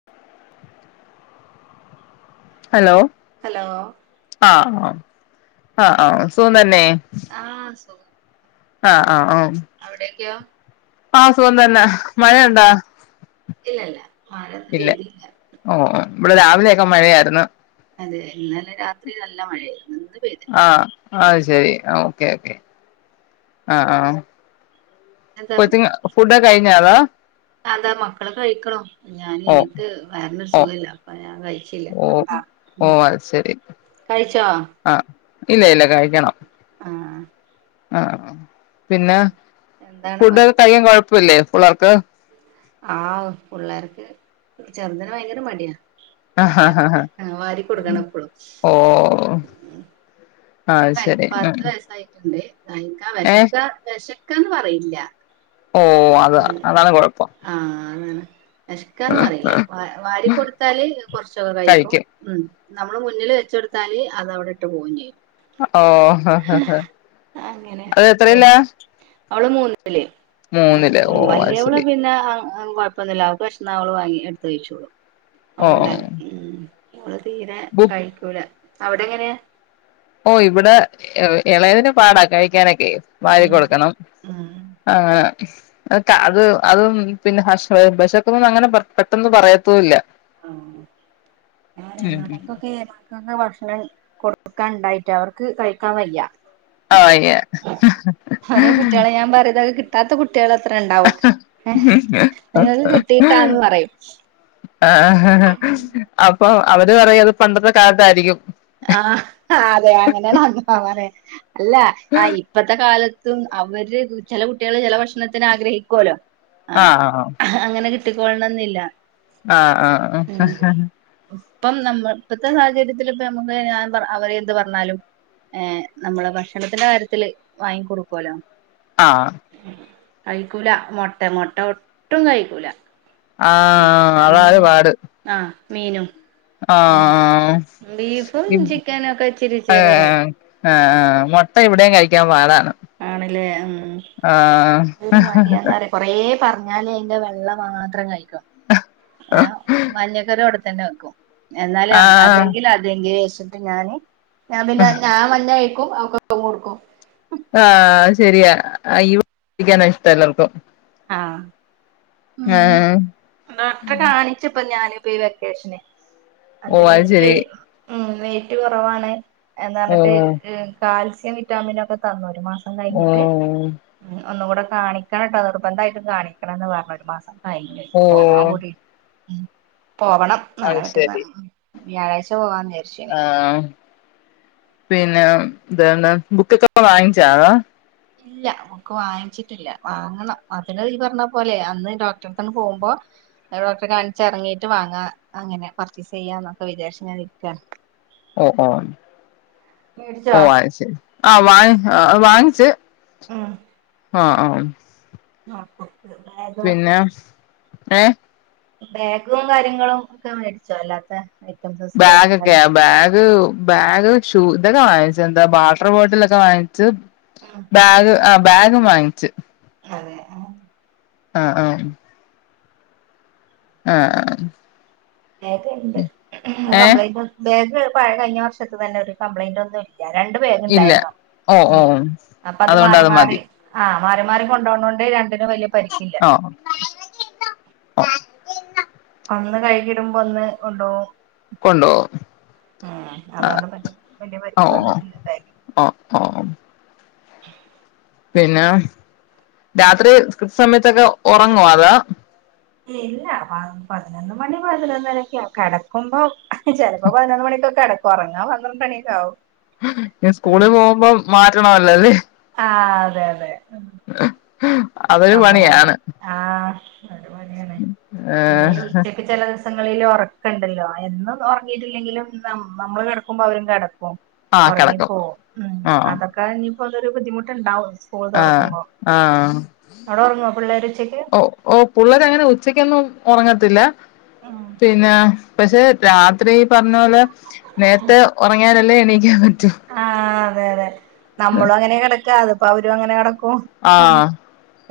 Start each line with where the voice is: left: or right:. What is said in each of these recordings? left: [inaudible] Hello
right: hello
left: ആ ആ ആ സുഖം തന്നെ
right: ആ സുഖം
left: ആ ആ ആ
right: അവിടേക്കോ
left: ആ സുഖം തന്നെ
right: ആ
left: മഴയുണ്ടാ
right: ഇല്ലല്ല മഴ ന്ന്
left: ഇല്ല
right: പെയ്തില്ല
left: ഓ ഇവ്ടെ രാവിലെയൊക്കെ മഴയാര്ന്നു
right: അതെ ഇന്നലെ രാത്രി നല്ല മഴയേര്ന്നു ഇന്ന്
left: ആ
right: പെയ്തിട്ടില്ല
left: അത് ശരി ഓക്കെ ഓക്കെ ആ ആ
right: എന്താ
left: കോച്ചിങ്ങ് ഫുഡ്‌ ഒക്കെ കഴിഞ്ഞതാ
right: അതാ മക്കള് കഴിക്ക്ണു ഞാൻ എനിക്ക് വയർനൊരു
left: ഓ
right: സുഖല്ല ഞാൻ കഴിച്ചില്ല
left: ഓ
right: വേണ്ടാ
left: ഓ
right: ഉം
left: അത് ശരി
right: കഴിച്ചോ
left: ആ ഇല്ല ഇല്ല കഴിക്കണം
right: ആഹ്
left: ആ പിന്നെ
right: എന്താണ് മ
left: ഫുഡ് ഒക്കെ കഴിയാൻ കൊഴപ്പല്ലേ പുള്ളാർക്ക്
right: ആ പുള്ളാർക്ക് ചെർതിന് ഭയങ്കര മടിയാ
left: ആ ആ
right: [unintelligible] ആ വാരി ക്കൊടുക്കണം എപ്പളും
left: ഓ [inaudible]
right: പത്ത് വയസ്
left: ശരി ഉം
right: പത്ത് വയസായിട്ട്ണ്ട് കഴിക്ക
left: ഏഹ്
right: വെശക്കാ വെശക്കാന്ന് പറയില്ല
left: ഓ അത അതാണ് കൊഴപ്പം
right: ആ വെ വെശ്ക്കാന്ന് പറയില്ല വ വാരി കൊടുത്താല് കൊർച്ചൊക്കെ കഴിക്കും ഉം നമ്മള് മുന്നില് വെച്ചൊട്ത്താല് അത് അവ്ടെ ഇട്ട് പോകും ചെയ്യും
left: ഓ
right: അങ്ങനെ
left: അത്
right: വെ
left: എത്രയിലാ
right: അവള് മൂന്നില് ഉം
left: മൂന്നില് ഓ
right: ഉം
left: അത്
right: വല്യവള്
left: ശരി
right: പിന്നേ അതൊന്നും കൊഴ്പ്പൊന്നുല്ല അവക്ക് വെശന്നാൽ അവള് വാങ്ങി എട്ത്ത് കഴിച്ചോളും
left: ഓ
right: അവള് ഉണ്ടാക്കീ ഇവള് തീരെ
left: ബു
right: കഴിക്കൂല അവ്ടെ എങ്ങനെയാ
left: ഓ ഇവ്ടെ എ എളയതിന് പാടാ കഴിക്കാനൊക്കെ വാരി
right: ഉം
left: കൊടുക്കണം
right: ഉം
left: അങ്ങനെ അത് ക അത് അതും പിന്നെ അശ് വെശക്ക്ന്നുന്ന് അങ്ങനെ പെട്ടെന്ന് പറയത്തുല്ല
right: ആ വേറെ നടക്കൊക്കെ നല്ല ഭക്ഷണം കൊട്ക്കാൻ ണ്ടായ്റ്റ് അവർക്ക് കഴിക്കാൻ വയ്യ
left: ആ വയ്യ
right: ഓരോ കുട്ട്യാള് ഞാൻ പറിം തൊക്കെ കിട് കിട്ടാത്ത കുട്ട്യേള് എത്ര ണ്ടാവും ഹേ നിങ്ങക്ക്‌ കിട്ടീട്ടാന്ന് പറയും
left: അപ്പോ അവര് പറയും അത് പണ്ടത്തെ കാൽത്താരിക്കും
right: ആ അതെ അങ്ങനെയാണ് [unintelligible] അല്ല ആ ഇ ഇപ്പത്തെ കാലത്തും അവര് ചെല കുട്ടികള് ചെല ഭക്ഷണത്തിന് ആഗ്രഹിക്കോലോ ആ അങ്ങനെ കിട്ടിക്കോൾണംന്നില്ല
left: ആഹ് ആഹ് ആഹ്
right: ഇപ്പം നമ്മൾ ഇപ്പത്തെ സാഹചര്യത്തിൽ ഇപ്പം നമ്മുക്ക് ഞാൻ പറ അവര് എന്ത് പറഞ്ഞാലും ഏ നമ്മള് ഭക്ഷണത്തിന്റെ കാര്യത്തില് വാങ്ങി കൊടുക്കോലോ
left: ആഹ്
right: കഴിക്കൂല മുട്ട മുട്ട ഒട്ടും കഴിക്കൂല
left: ആ
right: മുട്ടം
left: അതാണ്
right: ആ മീനും ആഹ്
left: ആം
right: ബീഫും
left: മീനും
right: ചിക്കനും ഒക്കെ ഇച്ചിരി
left: ഏ
right: ഇച്ചിരിയൊക്കെ കഴിക്കും
left: ആ ആ് മുട്ട ഇവിടെയും കഴിക്കാൻ പാടാണ്
right: ആണല്ലേ ഉം ഉം
left: ആഹ്
right: ഒരു മടിയന്നര കുറേ പറഞ്ഞാല അതിന്റെ വെള്ള മാത്രം കഴ ഏ മഞ്ഞക്കറി അവിടെത്തന്നെ വെക്കും എന്നാല
left: ആഹ്
right: അതെങ്കിൽ അതെങ്കിലിൽ വെച്ചിട്ട് ഞാന് ഞാൻ പിന്നെ ഞാൻ മഞ്ഞ കഴിക്കും പുമുടുക്കും
left: ആ ശരിയാ ഇവിക്കാന ഇഷ്ടം എല്ലാവർക്കും
right: ആഹ
left: ആഹ്
right: ഡോക്ടറെ കാണി ഇപ്പ ഞാന് പോയി വെക്കേഷന്
left: ഓ
right: അത് ലേക്കനി
left: ശരി
right: ഉം വെയിറ്റ് കുറവാണ് എന്താ
left: ഓ
right: പറഞ്ഞിട്ട് കാൽസ്യം വിറ്റാമിന ഒക്കെ തന്നു ഒരു മാസം തന്നെ
left: ഓ
right: കഴിഞ്ഞിട്ട് ഒന്നു കൂടെ കാണിക്കണം കേട്ടോ നിർബന്ധമായിട്ടും കാണിക്കണംന്ന് പറഞ്ഞ ഒരു മാസം കൈ
left: ഓ
right: പോവാൻ കൂടി ഉ പോവണം നാളെ
left: അത്
right: മറ്റന്നാളെ വ്യാഴാഴ്ച പോവാൻ നേര
left: ആഹ പിന്നെ എന്താണ് ബുക്കൊക്കെ വാങ്ങിച്ചോ?
right: ഇല്ല നമക്ക് വാങ്ങിച്ചിട്ടില്ല വാങ്ങണം അതിന് ഈ പറഞ്ഞ പോലെ അന്ന് ഡോക്ടറെ തന്ന പോകുമ്പോ ഡോക്ടറെ കാണിച്ച ഇറങ്ങിട്ട് വാങ്ങാ അങ്ങനെ പർച്ചേസ് ചെയ്യാ എന്നൊക്കെ വിചാരിച്ച് ഞാൻ നിക്കാണ്
left: ഓ ഓ
right: മേടിച്ചോ
left: ഓ വാങ്ങിച് അ ആഹ് വാങ്ങ വാങ്ങിച്ച ആഹ ആഹ
right: ആ
left: പിന്നെ ഏഹ
right: ബാഗും കാര്യങ്ങളും ഒക്കെ മേടിച്ചോ അല്ലാത്ത ഐറ്റംസ്
left: ബാഗ
right: സ്റ്റേഷനറി
left: ഒക്കെയ ബാഗ് ബാഗ് ഷൂ ഇതൊക്കെ വാങ്ങിച്ച എന്താ വാട്ടർ ബോട്ടിലൊക്കെ വാങ്ങി ച്
right: ഉം
left: ബാഗ് ആഹ ബാഗ്ഗ വാങ്ങിച്ചു
right: [unintelligible]
left: ആഹ ആഹ
right: ബാഗ് ഉണ്ട് ആ
left: ഏ
right: കംപ്ലയിന്റ് ബാഗ് പഴ കഴിഞ്ഞ വർഷത്ത് തന്നെ ഒരു കപ്യിന്റ് ഒന്നുമില്ല രണ്ട
left: ഇല്ല
right: ബാഗ്ണ്ടായിരുന്നുോ
left: ഓ ഓ
right: ഉം അപ്പൊ അത്
left: അതുകൊണ്ട്
right: മാറി മാറി
left: മതി
right: ആഹ് മാറി മാറി കൊണ്ടവ്നോണ്ട് കൊണ്ട് രണ്ടിനും വലിയ പരിക്കില്ല
left: ഒ [unintelligible]
right: ഒന്ന് കൈകിടുമ്പോ ഒന്ന് കൊണ്ടോവും
left: കൊണ്ടോവും
right: ഉം അതൊണ്ട് വലിയ വലിയ പരിക്ക് വന്നിട്ടില്ല
left: ആ ആഹ പിന്നെ രാത്രി കൃത്യ സമയത്തൊക്കെ ഉറങ്ങുവാ അതോ
right: ഇല്ല പതിനൊന്ന് മണി പതിനൊന്നരൊക്കെയ കിടക്കുമ്പോ ചിലപ്പോ പതിനൊന്ന് മണിക്കൊക്കെ കടക്കും ഒറങ്ങാ പന്ത്രണ്ടണിയക്കാവും
left: ഇനി സ്കൂളിൽ പോകുമ്പോ മാറ്റണമല്ലൊത്
right: ആ അതെ അതെ
left: അതൊരു
right: നമ്മളനെ
left: പണിയാണ്
right: ആ അവര്മതിയാണ് പിന്നെ ഉച്ചപ്പ ചിലദിവസ സങ്ങളിൽ ഉറക്കണ്ടല്ലോ എന്നും ഉറങ്ങിയിട്ടില്ലെങ്കിലും നമ്മൾ കിടക്കുമ്പോ അവരും കടക്കും
left: ആ കിടക്കും
right: ഉറങ്ങിപ്പോവും ഉം
left: ആ
right: അതൊക്കെ ഇനിയിപ്പരു ബുദ്ധിമുട്ട്ണ്ടാവും
left: ആഹ ആഹ
right: അവിടെ ഒറങ്ങോ പിള്ളേര് ഉച്ചയ്ക്ക്
left: ഓ പുള്ളര് അങ്ങനെ ഉച്ചക്കൊന്നും ഉറങ്ങത്തില്ല
right: ഉം
left: പിന്നെ പക്ഷെ രാത്രീ ഈ പറഞ്ഞ പോലെ നേരത്തെ ഒറങ്ങിയാലല്ലേ എണീക്കാൻ പറ്റൂ
right: ആഹ് അതെയതെ നമ്മളും അങ്ങനെ കെടക്കാ അതിപ്പോ അവരും അങ്ങനെ കെടക്കും
left: ആഹ്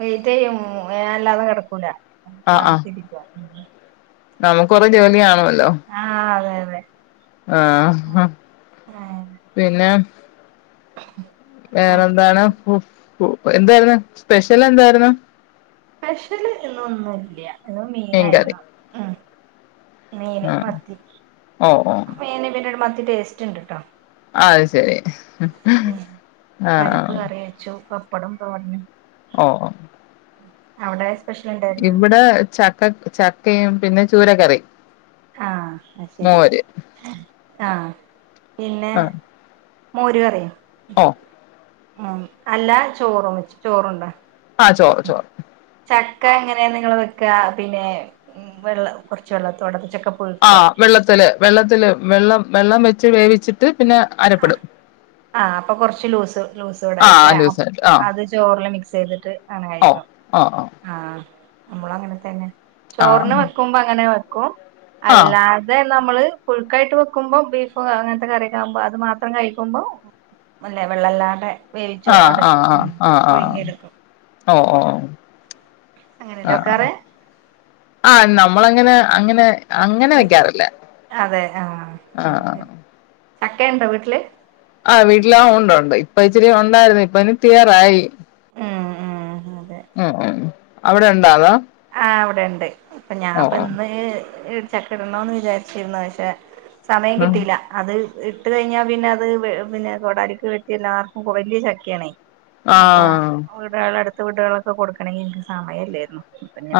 right: വെയ്റ്റയ്യും ഞാല്ലാതെ കെടക്കൂല കാത്തിരിക്കും ഉം
left: നമുക്കൊറെ ജോലി കാണുല്ലോ
right: ആഹ് അതെയതെ
left: ആഹ് ഹാ പിന്നാ
right: ആഹ്
left: വേറെന്താണ് ഫു എന്തായിരുന്നു സ്പെഷ്യലന്തായിര്ന്ന്
right: സ്പെഷ്യല് ഇന്നൊന്നുല്ല ഇന്ന്
left: മീൻകറി
right: മീനായിരുന്നു ഉം മീന്
left: ആഹ്
right: മത്തി
left: ഓ ഓ
right: മീന് ഇന്നെട് മത്തി ടേസ്റ്റ് ഇണ്ട്ട്ടോ
left: അയ് ശെരി
right: ഉം പരിപ്പ് കറി വെച്ചു പപ്പടം തോരനും
left: ഓഹ് ഓഹ്
right: അവിടെ സ്പെഷ്യല്
left: ഇവിടെ ചക്കക്ക ചക്കയും പിന്നെ ചൂരകറി
right: ആഹ് അയ്ശെരി ആഹ് പിന്നെ
left: ആഹ്
right: മോര് കറിയും
left: ഓ
right: ഉം അല്ലാചോറും വെച്ച് ചോറുണ്ടോ
left: ആഹ് ചോറ് ചോറ്
right: ചക്ക എങ്ങനെ നിങ്ങള് വെക്കാ പിന്നെ ഉം വെള്ള കൊർച്ച് വെള്ളത്തോടെ ചക്കപു
left: ആഹ് വെള്ളത്തില് വെള്ളത്തില് വെള്ളം വെള്ളം വെച്ച് വേവിച്ചിട്ട് പിന്നെ
right: ആഹ്
left: അരപ്പെടും
right: ആ അപ്പൊ കൊറച്ച് ലൂസ്
left: ആ
right: ലൂസൂടായിട്ടല്ലേ
left: ലൂസായിട്ട് ആ
right: അ ചോറില് മിക്സയ്തിട്ട് അങ്ങന
left: ഓ
right: കഴിക്കും
left: ഓ ഓ
right: ആഹ് നമ്മളും അങ്ങനെ തന്നെ
left: ആ
right: ചോറിന് വെക്കുമ്പോ അങ്ങനെ വെക്കും
left: ആ
right: അല്ലാ തെ നമ്മള് പുഴുക്കായിട്ട് വെക്കുമ്പോ ബീഫ് അങ്ങനത്തെ കറിക്കാവുമ്പോ അത് മാത്രം കഴിക്കുമ്പോ നല്ലെ വെള്ളല്ലാണ്ടെ വേവിച്ചൊട ഉം പുഴുങ്ങിയെടുക്കും
left: ഓഹ് ഓഹ് ഓഹ്
right: അങ്ങനെയല്ലേ
left: ആഹ് ആഹ്
right: വെക്കാറ്
left: ആഹ് നമ്മളങ്ങനെ അങ്ങനെ അങ്ങനെ
right: ഉം
left: വെക്കാറില്ല
right: അതെ ആഹ്
left: ആ ആ
right: ശെരി ചക്ക ഇണ്ടോ വീട്ടില്
left: ആഹ് വീട്ടിലാ ഉണ്ടുണ്ട് ഇപ്പൊ ഇച്ചിരി ഉണ്ടായിരുന്നു ഇപ്പ ഇനി തീരാറായി
right: ഉം ഉം അതെ
left: ഉം ഉംഹ് അവിടെണ്ടോ അതോ
right: ആ ഇവിടെണ്ട് ഇപ്പൊ
left: ഓ ഓ
right: ഞാൻപ്പന്ന് ഇ ചക്ക ഇടണോന്ന് വിചാരിച്ചിരുന്നു പഷെ സമയം
left: ഉം.
right: കിട്ടീലാ അത് ഇട്ട് കയിഞ്ഞാപിന്നെ അത് വെ പിന്നെ കൊടാലിക്ക് വെട്ടിയെല്ലാവർക്കും വെല്യ ചക്കയാണേ
left: ആ
right: അപ്പൊ വീടുകള് അടുത്ത വീടുകളൊക്കെ കൊടുക്കണെങ്കിൽ എനിക്ക് സമയല്ലേയിരുന്നു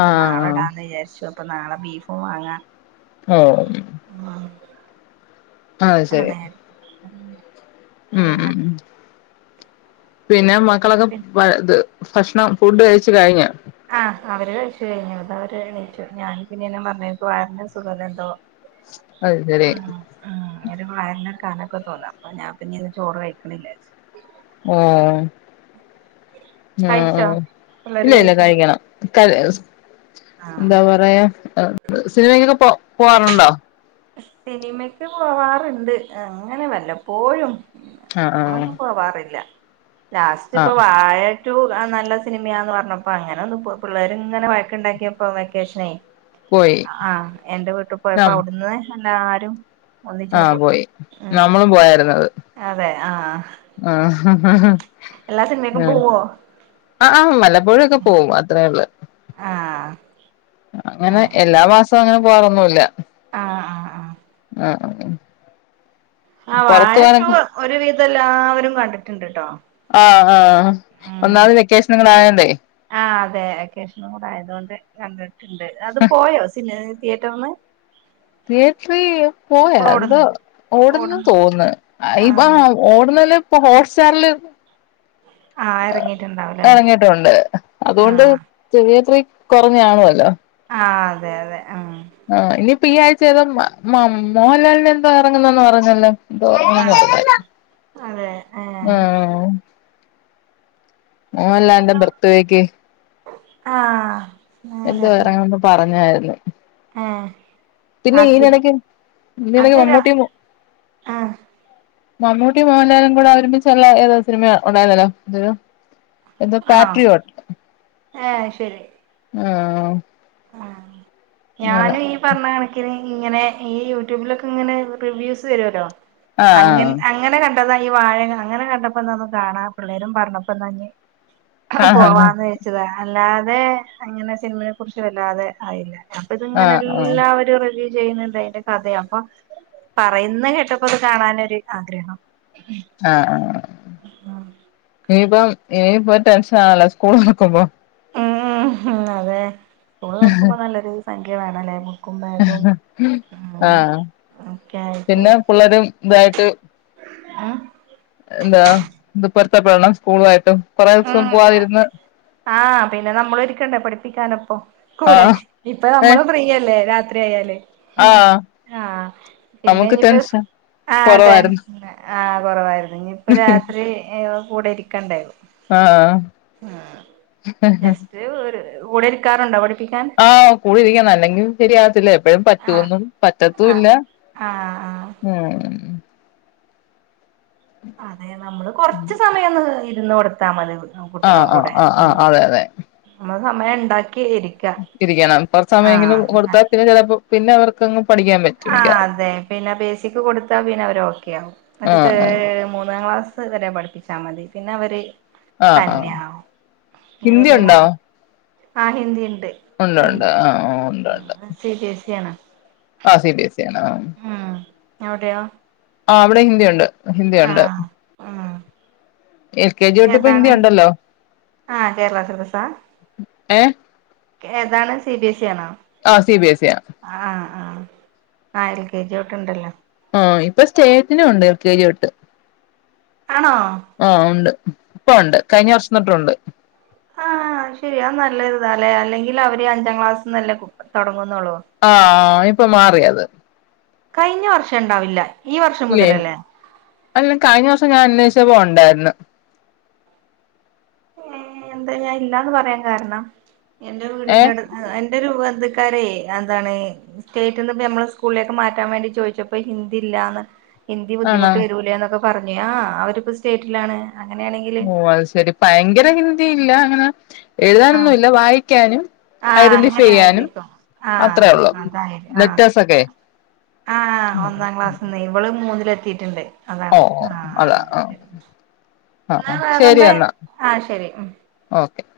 left: ആ
right: നാളെ
left: ആ
right: ഇടാന്ന് വിചാരിച്ചു അപ്പൊ നാളെ ബീഫും വാങ്ങാ
left: ഓഹ് അത് ശരി
right: അതെ
left: ഉം ഉം ഉം പിന്നെ മക്കളൊക്കെ ഇത് ഭക്ഷണ ഫുഡ് കഴിച്ചു കയിഞ്ഞോ?
right: ആഹ് അവര് കഴിച്ചു കയിഞ്ഞു അത അവര് എണീച്ചു ഞാൻ പിന്നെ പറഞ്ഞ നിക്ക് വയറിന് സുഖല്ല എന്തോ
left: അയ് ശരി
right: ഉം ഒരു വയറിനൊരു കനൊക്കെ തോന്നാ അപ്പൊ ഞാൻ പിന്നെന്ന് ചോറ് കഴിക്കണില്ല വിചാരിച്ച്
left: ആഹ്
right: കഴിച്ചോ
left: ആഹ്
right: പിള്ളേര്
left: ഇല്ല ഇല്ല
right: കഴിച്ചോ
left: കഴിക്കണം കല്ലേസ്
right: ആഹ്
left: എന്താ പറയാ എഹ് എഹ് സിനിമക്കൊക്കെ പോ പോവാറുണ്ടോ
right: സിനിമക്ക് പോവാറ്ണ്ട് അങ്ങനെ വല്ലപ്പോഴും
left: ആ ആ
right: ഇപ്പൊന്നും പോവാറില്ല
left: ആ
right: ലാസ്റ്റ്പ്പൊ വാഴ റ്റൂ ആഹ് നല്ല സിനിമയാന്ന് പറഞ്ഞപ്പോ അങ്ങനെ ഒന്ന് പോ പിള്ളേര്ങ്ങനെ വയക്ക്‌ണ്ടാക്കിയപ്പോ വെക്കേഷ്നെ
left: പോയി
right: ആഹ് ആഹ് എന്റെ വീട്ടി പോയപ്പോ
left: ആ
right: അവിട്ന്ന് എല്ലാരും ഒന്നിച്ചെങ്ങ്ട് പോയി ഉം
left: നമ്മളും
right: അതെ ആഹ്
left: ആഹ് ഹ ഹ ഹ ആഹ്
right: പോവോ
left: അ ആ വല്ലപ്പോഴൊക്കെ പോവും അത്രേള്ളൂ.
right: ആഹ്
left: അങ്ങനെ എല്ലാ മാസോം അങ്ങനെ പോവാറൊന്നുല്ല
right: ആഹ് ആഹ് ആഹ് ആഹ്
left: അ അ ഉ
right: ആ വാഴ റ്റൂ ഒരു വിധല്ലാവരും കണ്ടിട്ട്ണ്ട്ട്ടോ
left: ആഹ് ആഹ് ആഹ് ഒന്നാത് വെക്കേഷനൊ ങ്ങായന്നേ
right: ആ് അതെ വെകേഷനും കൂടെ ആയതോണ്ട് കണ്ടിട്ടുണ്ട് അത് പോയോ സിനി തിയേറ്ററ്ന്ന്
left: തിയേറ്ററി പോയോ തോ
right: ഓടുന്നോ
left: ഓട്ന്ന്
right: ഓടുന്നു
left: തോന്ന്ന്ന്
right: ആ
left: അയിബാ ഓടുന്നേല്ലാ പ്പോ ഹോട്ട് സ്റ്റാറില്
right: ആ ഇറങ്ങിയിട്ടുണ്ടാവുംല്ലേ
left: എറങ്ങീട്ടുണ്ട്
right: ആ
left: അതുകൊണ്ട് തിയേറ്ററി കൊറഞ്ഞാണുവല്ലോ
right: ആഹ് അതെയതെ ആഹ്
left: ആഹ് ഇനിയിപ്പോ ഈ ആഴ്ചേതോ മ മ മോഹലാലിൻ്റെ എന്തോ എറങ്ങുന്നെന്ന് പറഞ്ഞല്ലോ
right: ആ അതെ ഏ
left: [unintelligible]
right: ശരി
left: ആഹ് മോഹലാലിൻ്റെ ബർത്ത് വേക്ക്
right: ആഹ്
left: എന്തോ എറങ്ങ്ന്ന് പറഞ്ഞാര്ന്ന്
right: ഏ
left: പിന്നെ ഈ
right: അതിര്
left: നെടക്ക് ഇനെടക്ക്
right: അതരാ
left: മമ്മൂട്ടിയും മോ
right: ആ
left: [inaudible] മമ്മൂട്ടിയും മോഹൻലാലും കൂടെ ഒരുമിച്ചുള്ള ഏതോ സിനിമ ഉണ്ടായിരുന്നല്ലോ രു
right: ആണോ ഏഹ് ശെരി
left: ആഹ്
right: ഞാനും ഈ പറഞ്ഞ കണക്കിന് ഇങ്ങനെ ഈ യൂട്യൂബിലൊക്കെ ഇങ്ങനെ റിവ്യൂസ് വരുവല്ലോ
left: ആ ആ
right: അങ്ങ്ൻ അങ്ങനെ കണ്ടതാ ഈ വാഴെക്കെ അങ്ങനെ കണ്ടപ്പോന്താന്ന് കാണാ പിള്ളേരും പറഞ്ഞപ്പന്നാ ഇഞ്ഞീ
left: ആഹ് ആഹ്
right: പോവാന്ന് വെച്ചതാ അല്ലാതെ അങ്ങനെ സിനിമയെകുറിച്ച് വല്ലാതെ ആറിയില്ല അപ്പത്ങ്ങനെ
left: ആഹ് ആഹ്
right: എല്ലാവരും റെവ്യൂ ചെയ്യ്‌ന്ന്ണ്ട് അയിന്റെ കഥയപ്പൊ പറയുന്ന കേട്ടപ്പത് കാണാൻനൊര് ആഗ്രഹം
left: ആഹ് ആഹ്
right: ആഹ്
left: ഇനീപ്പം ഇനിയിപ്പോ ടെൻഷനാണല്ലോ സ്കൂള് തൊർക്കുമ്പോ
right: ഉം അതെ സ്കൂള് തൊർക്കുമ്പോ നല്ലൊരു സംഖ്യ വേണല്ലേ ബുക്കും ബാഗും ഉം ഒക്കെയായ്ട്ട്
left: പിള്ളാരും ഇതായിട്ട്
right: ആഹ്
left: എന്താ ഇത് പൊരുത്തപ്പെടണം സ്കൂളുവായിട്ടും കൊറേസം
right: ഉം
left: പോവാതിരുന്ന്
right: ആഹ് പിന്നെ നമ്മളിരിക്കണ്ടേ പഠിപ്പിക്കാന് പ്പൊ കൂടെ
left: ആഹ്
right: ഇപ്പ നമ്മള്
left: ഏഹ്
right: ഫ്രീയല്ലേ രാത്രിയായാല് ഏഹ്
left: ആഹ്
right: ആഹ്
left: നമുക്ക്
right: പിന്നെഞ്ഞ്പ്പ സ്
left: ടെൻഷൻ
right: ആഹ് തെ
left: കൊറവായിരുന്നു
right: ആഹ് കൊറവായിരുന്നു ഇഞ്ഞ്പ്പോ രാത്രി കൂടെയിരിക്കണ്ടേ
left: ആഹ്
right: ര് ഓര് കൂടെയിരിക്കാറുണ്ടോ പഠിപ്പിക്കാൻ?
left: ആഹ് കൂടെയിരിക്ക ണല്ലെങ്കി ശരിയാവത്തില്ല എപ്പഴും
right: ആഹ്
left: പറ്റുവൊന്നും
right: ആഹ്
left: പറ്റത്തൂല്ല.
right: ആഹ് ആഹ്
left: ആഹ്
right: അതെ നമ്മള് കൊറച്ച് സമയൊന്ന് ഇരുന്ന് കൊടുത്താ മതി.
left: ആഹ് അഹ് അഹ് ആഹ് അതെയതെ
right: നമ്മ സമയണ്ടാക്കിയിരി
left: രിക്കണം കൊറച്ച് സമയെങ്കിലും കൊടുത്താൽ പിന്നെ ചെലപ്പോ പിന്നെവർക്കങ്ങ് പഠിക്കാൻ പ
right: ആഹ് അതെ പിന്നെ ബേസിക്ക് കൊടുത്താ പിന്നെ അവര് ഓക്കെ ആവു മറ്റേ
left: ആഹ്
right: ത്
left: ആഹ്
right: മൂന്നാ ക്ലാസ് സ് വരെ പഠിപ്പിച്ചാ മതി പിന്നെ അവര്
left: ആഹ് ആഹ്
right: തന്നെയാവും പിന്നെ
left: ഹിന്ദി
right: വല്യ മോള
left: ഉണ്ടോ?
right: ആഹ് ഹിന്ദിണ്ട്.
left: ഒണ്ട് ണ്ട് ആഹ് ഒണ്ട് ണ്ട്.
right: സി ബി സിആണ്.
left: ആഹ് സി ബി എസ് സി യാണ്.
right: ഉം ഞവ്ടെയോ?
left: ആഹ് അവിടെ ഹിന്ദിഒണ്ട് ഹിന്ദിഒണ്ട്.
right: ആഹ് ഉം
left: എൽ കെ ജി ഒട്ട് ഇപ്പ ഹിന്ദി
right: ഏതാണ്
left: ഒണ്ടല്ലോ.
right: ആഹ് കേരള സിലബസാ
left: ഏഹ്?
right: ഏതാണ് സി ബി എ സി ആണോ?
left: ആ സി ബി എസ് ഇ ആ.
right: ആഹ് ആഹ് ആഹ് എൽ കെ ജി ട്ട് ണ്ടല്ലോ.
left: ആഹ് ഇപ്പൊ സ്റ്റേറ്റിനും ഒണ്ട് എൽ കെ ജി തൊട്ട്.
right: ആണോ?
left: ആഹ് ഒണ്ട് ഇപ്പോഒണ്ട് കയ്ഞ്ഞ വർഷം തൊട്ടുണ്ട്.
right: ആ ഹ ശെരിയാ അഹ് നല്ലരുതാലെ അല്ലെങ്കില് അവര് അഞ്ചാം ക്ലാസ്ന്നല്ലേ ബുക്ക് തൊടങ്ങുന്നുള്ളൂ.
left: ആഹ് ഇപ്പൊ മാറിയത്.
right: കഴിഞ്ഞ വർഷം ണ്ടാവില്ല ഈ വർഷം
left: ഇല്ലേ
right: മുതലല്ലേ?
left: അല്ല കയ്ഞ്ഞ വർഷം ഞാൻ അന്വേഷിച്ച പോ ഒണ്ടായ്ര്ന്ന്.
right: ഏഹ് എന്താ ഞാൻ ഇല്ലാന്ന് പറയാ കാരണം എന്റെ വീടിന്റെ
left: ഏഹ്
right: അട് അ എന്റെ ഒരു ബന്ധുക്കാരെ അഹ് എന്താണ്? സ്റ്റേറ്റന്ന് ഞമ്മള് സ്കൂൾലേക്ക് മാറ്റാൻ വേണ്ടി ചോയ്ച്ചപ്പോ ഹിന്ദി ഇല്ലാന്ന്. ഹിന്ദി
left: ആണോ
right: ബുദ്ധിമുട്ട് വെരൂലെ ന്നൊക്കെ പർഞ് ആഹ് അവരിപ്പ സ്റ്റേറ്റിലാണ് അങ്ങനെയാണെങ്കി
left: ഓഹ് അഹ് ശെരി ഭയങ്കര ഹിന്ദി ഇല്ല അങ്ങനെ എഴുതാനൊന്നും ഇല്ല വായിക്കാനും
right: ആഹ്
left: ഐഡന്റിഫൈ
right: അങ്ങനെ
left: ചെയ്യാനും
right: ആയിരിക്കു
left: അത്രേ
right: ആഹ്
left: ഉള്ളൂ
right: അതായിത് ആഹ്
left: ലെറ്റേഴ്സൊക്കെ
right: ആഹ് ഒന്നാം ക്ലാസ്ന്ന് ഇവള് മൂന്നില് എത്തിട്ട്ണ്ട്.
left: ഓ
right: അതാണ്
left: അതാ
right: ആഹ് ശരി
left: ആ
right: എന്ന
left: ആ ശരി
right: വേറെന്ത്
left: എന്നാ
right: ആഹ് ശെരി ഉം
left: ഓക്കെ.